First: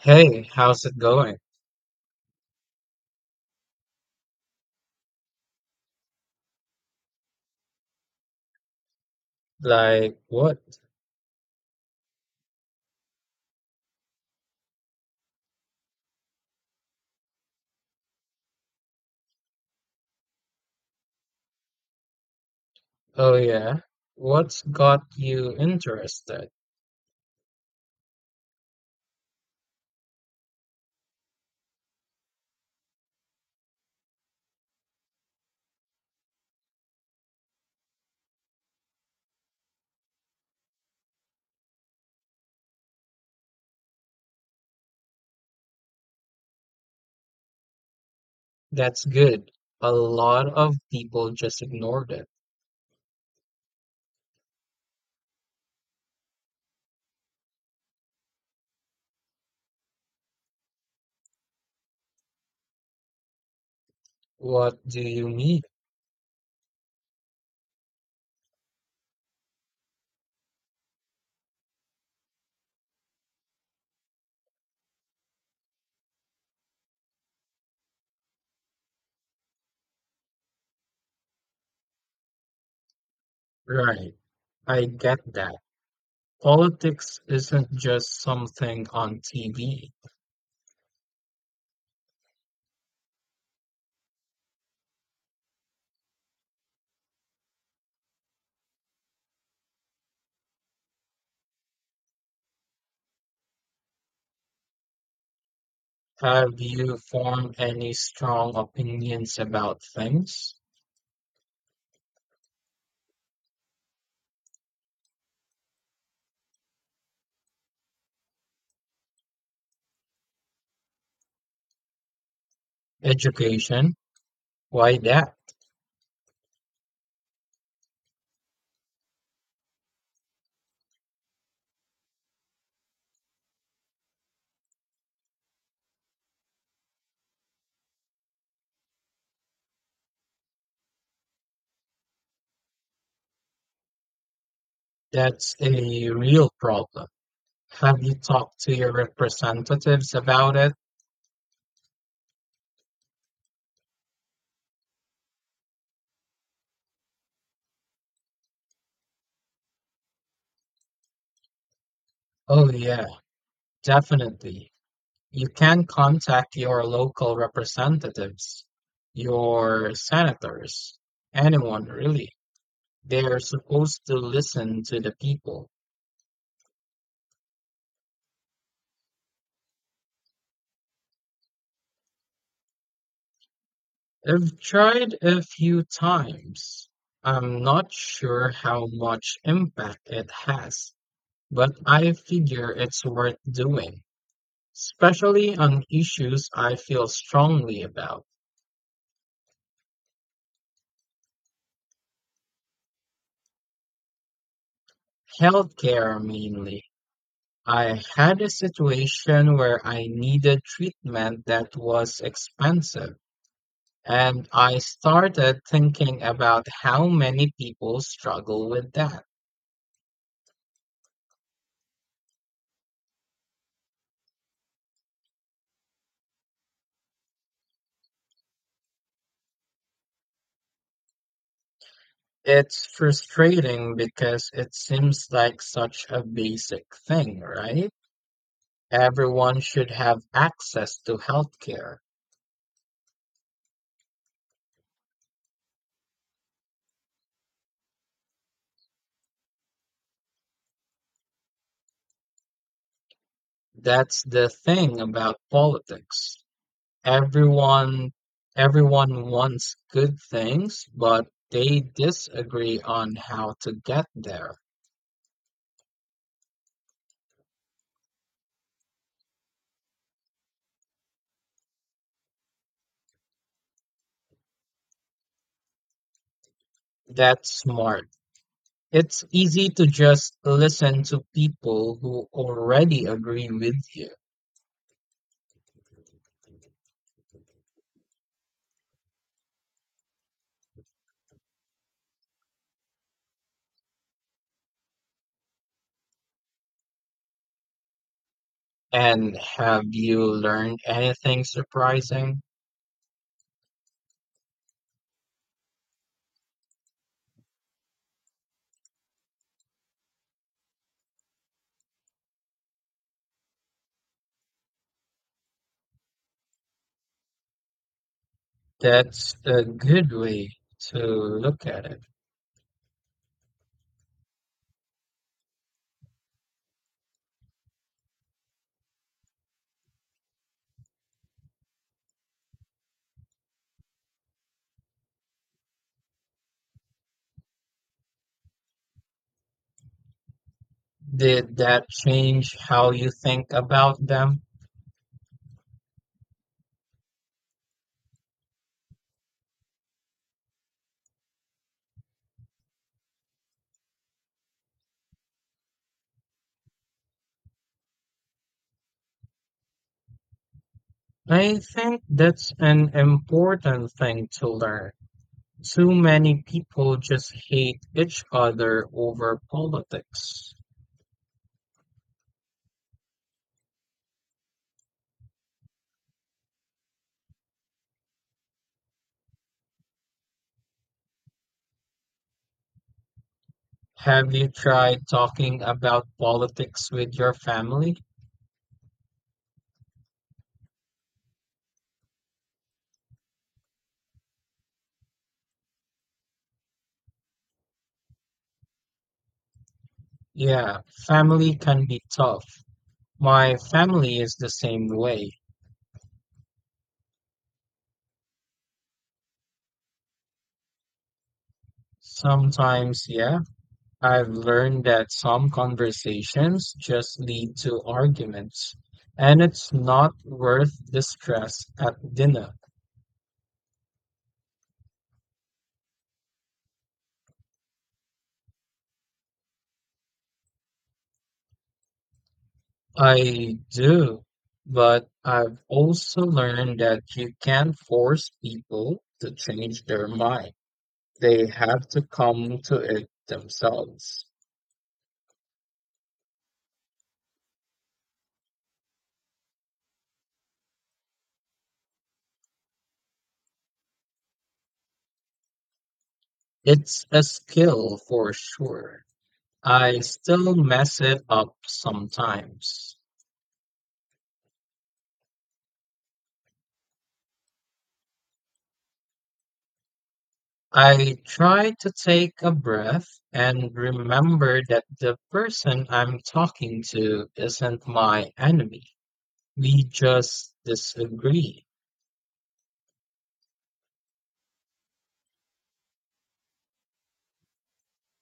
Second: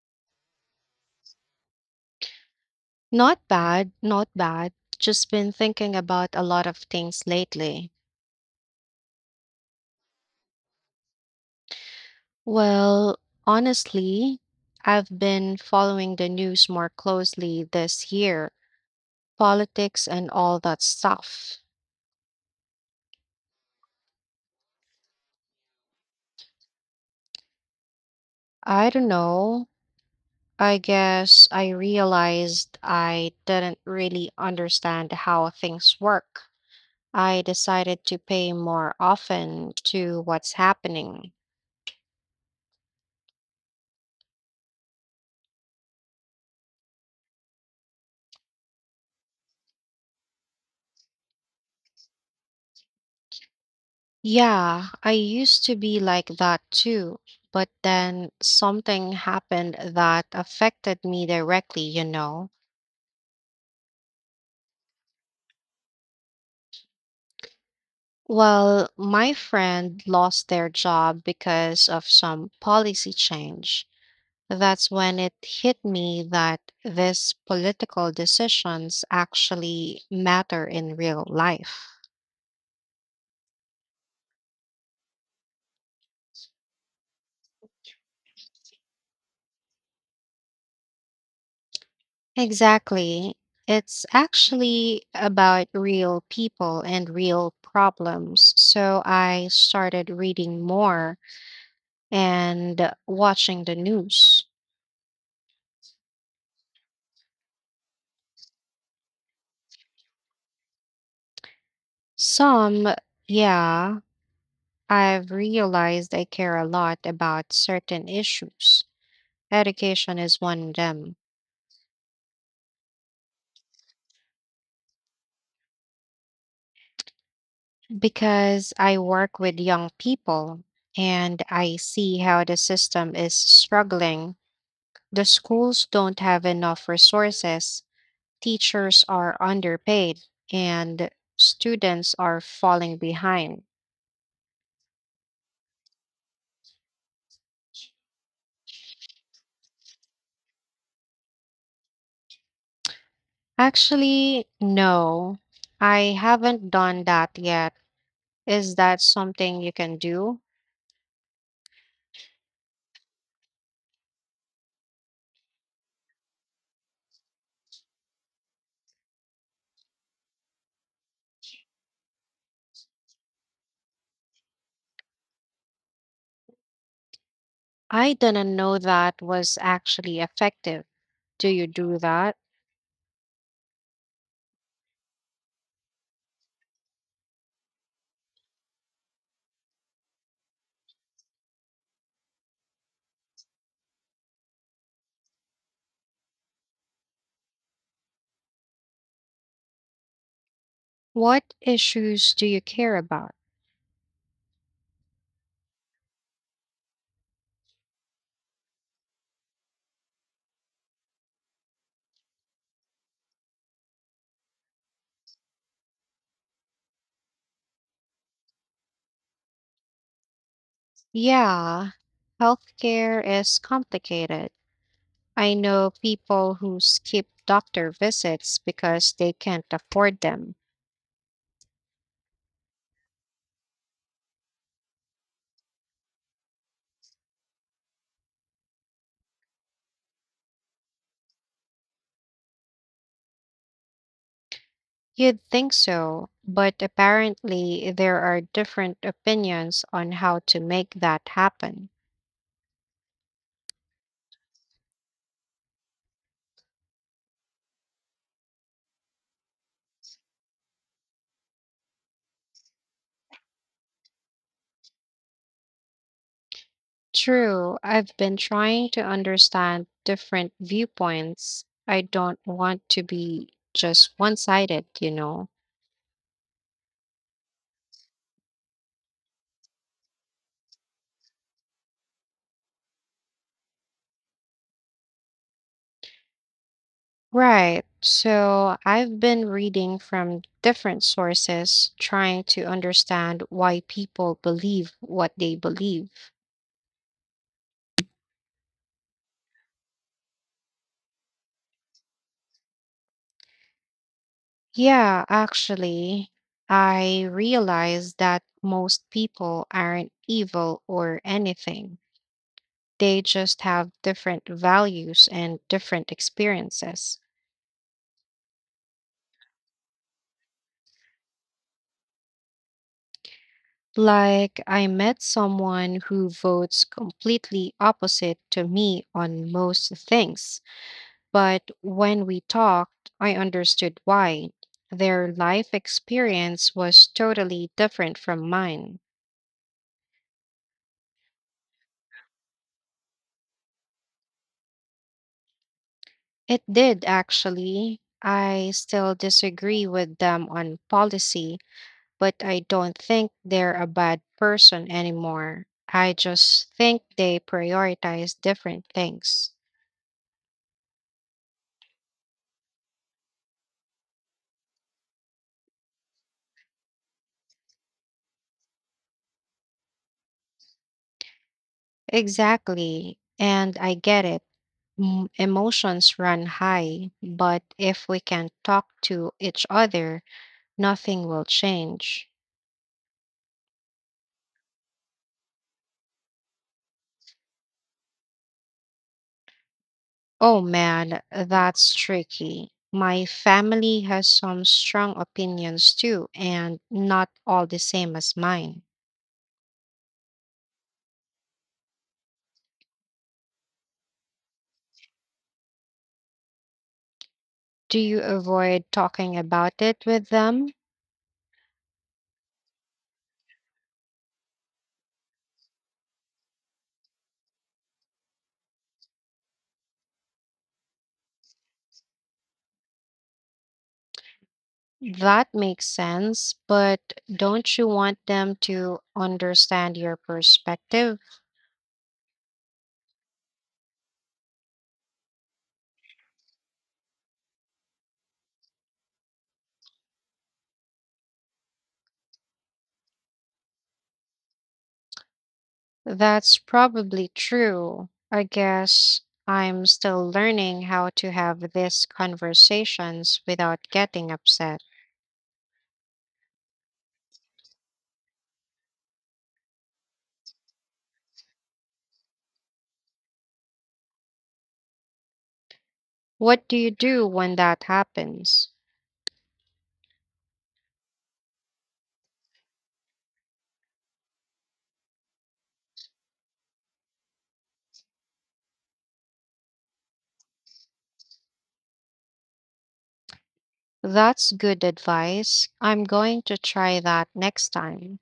Hey, how's it going? Not bad, not bad. Just been thinking about a lot of things lately. Like, what? Well, honestly, I've been following the news more closely this year, politics and all that stuff. Oh, yeah. What's got you interested? I don't know. I guess I realized I didn't really understand how things work. I decided to pay more often to what's happening. That's good. A lot of people just ignored it. Yeah, I used to be like that too, but then something happened that affected me directly. What do you mean? Well, my friend lost their job because of some policy change. That's when it hit me that these political decisions actually matter in real life. Right. I get that. Politics isn't just something on TV. Exactly. It's actually about real people and real problems. So I started reading more and watching the news. Have you formed any strong opinions about things? Some, yeah, I've realized I care a lot about certain issues. Education is one of them Education? Why that? because I work with young people and I see how the system is struggling. The schools don't have enough resources, teachers are underpaid, and students are falling behind. That's a real problem. Have you talked to your representatives about it? Actually, no, I haven't done that yet. Is that something you can do? Oh, yeah, definitely. You can contact your local representatives, your senators, anyone really. They're supposed to listen to the people. I didn't know that was actually effective. Do you do that? I've tried a few times. I'm not sure how much impact it has, but I figure it's worth doing, especially on issues I feel strongly about, What issues do you care about? healthcare mainly. I had a situation where I needed treatment that was expensive, and I started thinking about how many people struggle with that. Yeah, healthcare is complicated. I know people who skip doctor visits because they can't afford them. It's frustrating because it seems like such a basic thing, right? Everyone should have access to healthcare. You'd think so, but apparently there are different opinions on how to make that happen. That's the thing about politics. Everyone everyone wants good things, but they disagree on how to get there. True, I've been trying to understand different viewpoints. I don't want to be just one sided. That's smart. It's easy to just listen to people who already agree with you. Right, so I've been reading from different sources, trying to understand why people believe what they believe. And have you learned anything surprising? Yeah, actually, I realized that most people aren't evil or anything. They just have different values and different experiences. That's a good way to look at it. Like, I met someone who votes completely opposite to me on most things, but when we talked, I understood why. Their life experience was totally different from mine. Did that change how you think about them? It did actually. I still disagree with them on policy, but I don't think they're a bad person anymore. I just think they prioritize different things. I think that's an important thing to learn. Too many people just hate each other over politics. Exactly. And I get it. Emotions run high, but if we can't talk to each other, nothing will change. Have you tried talking about politics with your family? Oh man, that's tricky. My family has some strong opinions too, and not all the same as mine. Yeah, family can be tough. My family is the same way. Do you avoid talking about it with them? Sometimes, yeah, I've learned that some conversations just lead to arguments, and it's not worth the stress at dinner. That makes sense, but don't you want them to understand your perspective? I do, but I've also learned that you can't force people to change their mind. They have to come to it themselves. That's probably true. I guess I'm still learning how to have these conversations without getting upset. It's a skill for sure. I still mess it up sometimes. What do you do when that happens? I try to take a breath and remember that the person I'm talking to isn't my enemy. We just disagree. That's good advice. I'm going to try that next time.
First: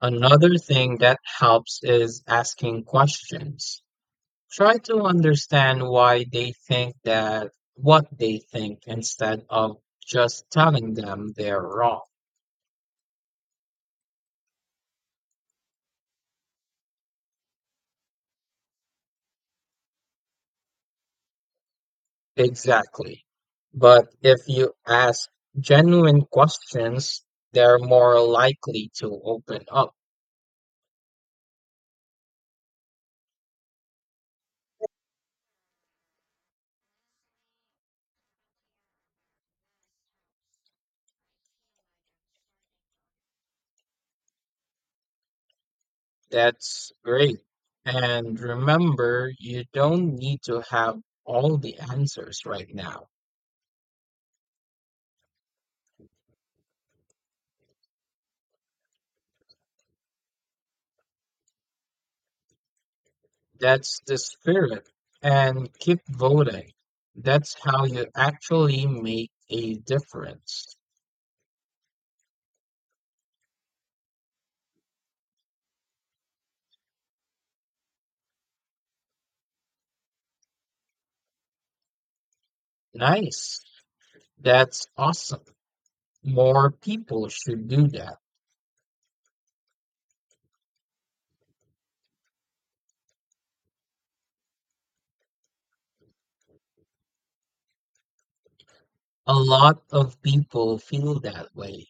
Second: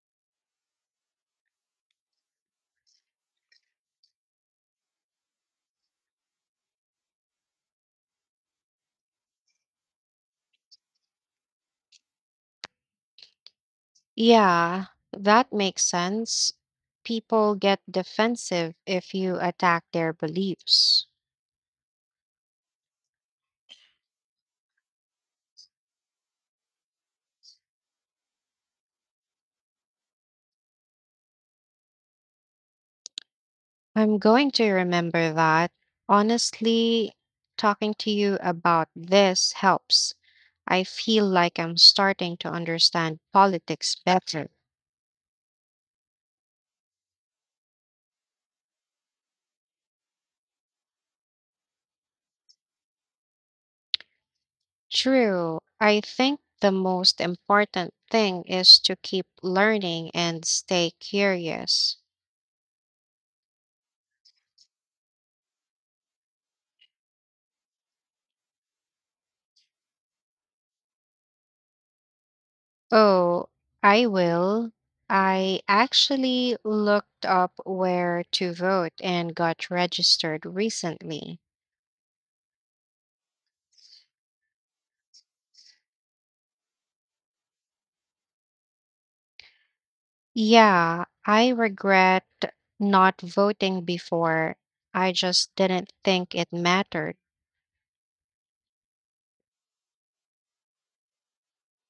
Another thing that helps is asking questions. Try to understand why they think that what they think instead of just telling them they're wrong. Yeah, that makes sense. People get defensive if you attack their beliefs. Exactly. But if you ask genuine questions, they're more likely to open up. I'm going to remember that. Honestly, talking to you about this helps. I feel like I'm starting to understand politics better. That's great. And remember, you don't need to have all the answers right now. True. I think the most important thing is to keep learning and stay curious. That's the spirit. And keep voting. That's how you actually make a difference. Oh, I will. I actually looked up where to vote and got registered recently. Nice. That's awesome. More people should do that. Yeah, I regret not voting before. I just didn't think it mattered. A lot of people feel that way.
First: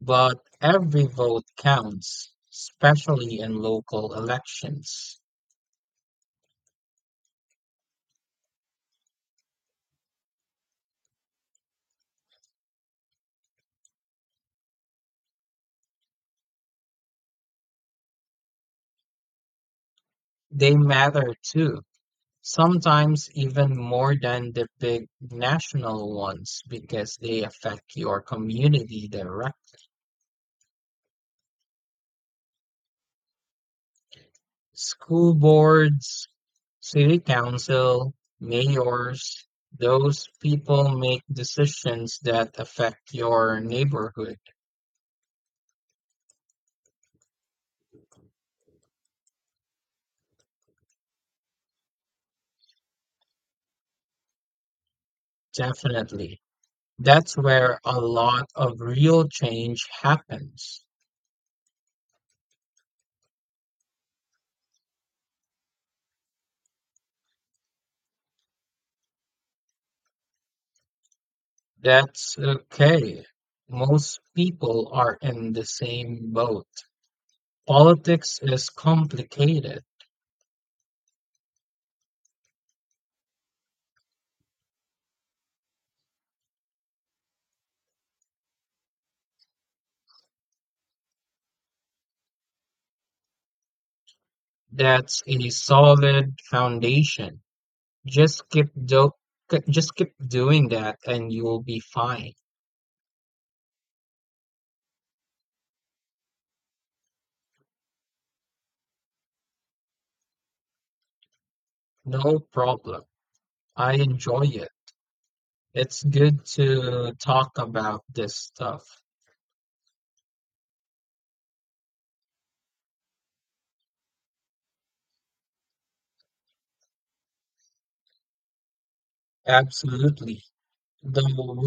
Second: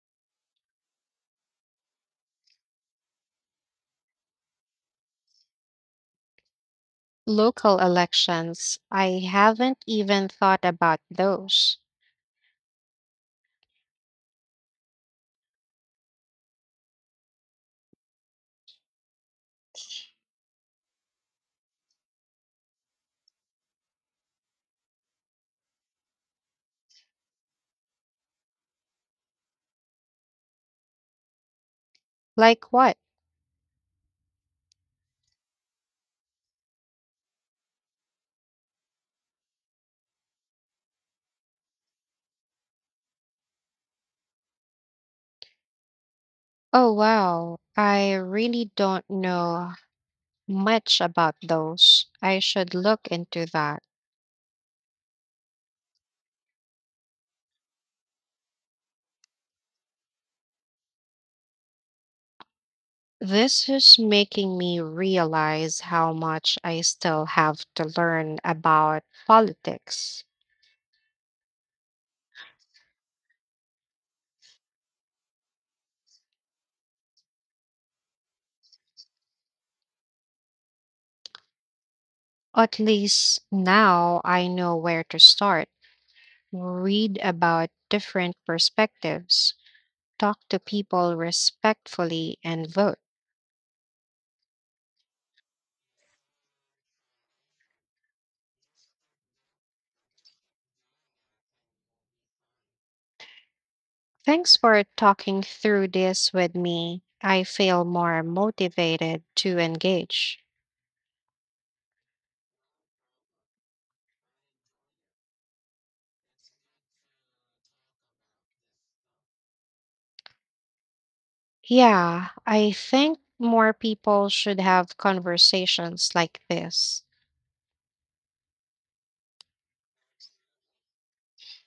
But every vote counts, especially in local elections. Local elections, I haven't even thought about those. They matter too, sometimes even more than the big national ones because they affect your community directly. Like what? School boards, city council, mayors, those people make decisions that affect your neighborhood. Oh, wow. I really don't know much about those. I should look into that. Definitely. That's where a lot of real change happens. This is making me realize how much I still have to learn about politics. That's okay. Most people are in the same boat. Politics is complicated. At least now I know where to start, read about different perspectives, talk to people respectfully, and vote. That's a solid foundation. Just keep do just keep doing that and you will be fine. Thanks for talking through this with me. I feel more motivated to engage. No problem. I enjoy it. It's good to talk about this stuff. Yeah, I think more people should have conversations like this. Absolutely. The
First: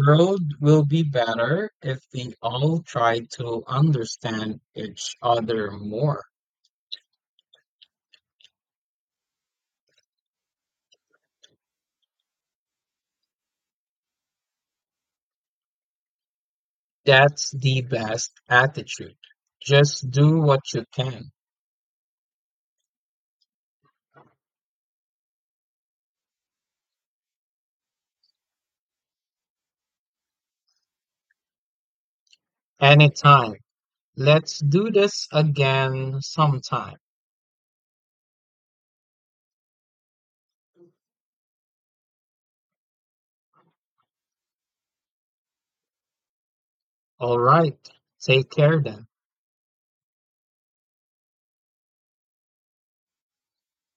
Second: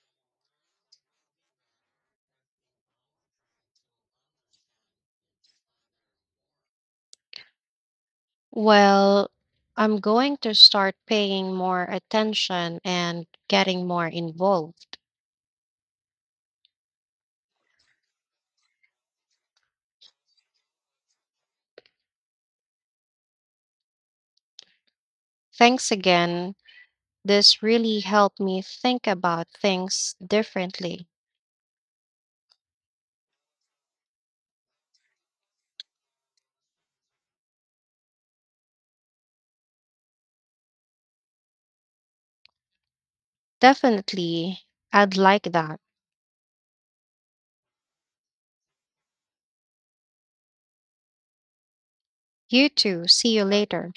world will be better if we all try to understand each other more. Well, I'm going to start paying more attention and getting more involved. That's the best attitude. Just do what you can. Thanks again. This really helped me think about things differently. Anytime. Let's do this again sometime. Definitely, I'd like that. All right. Take care then. You too. See you later.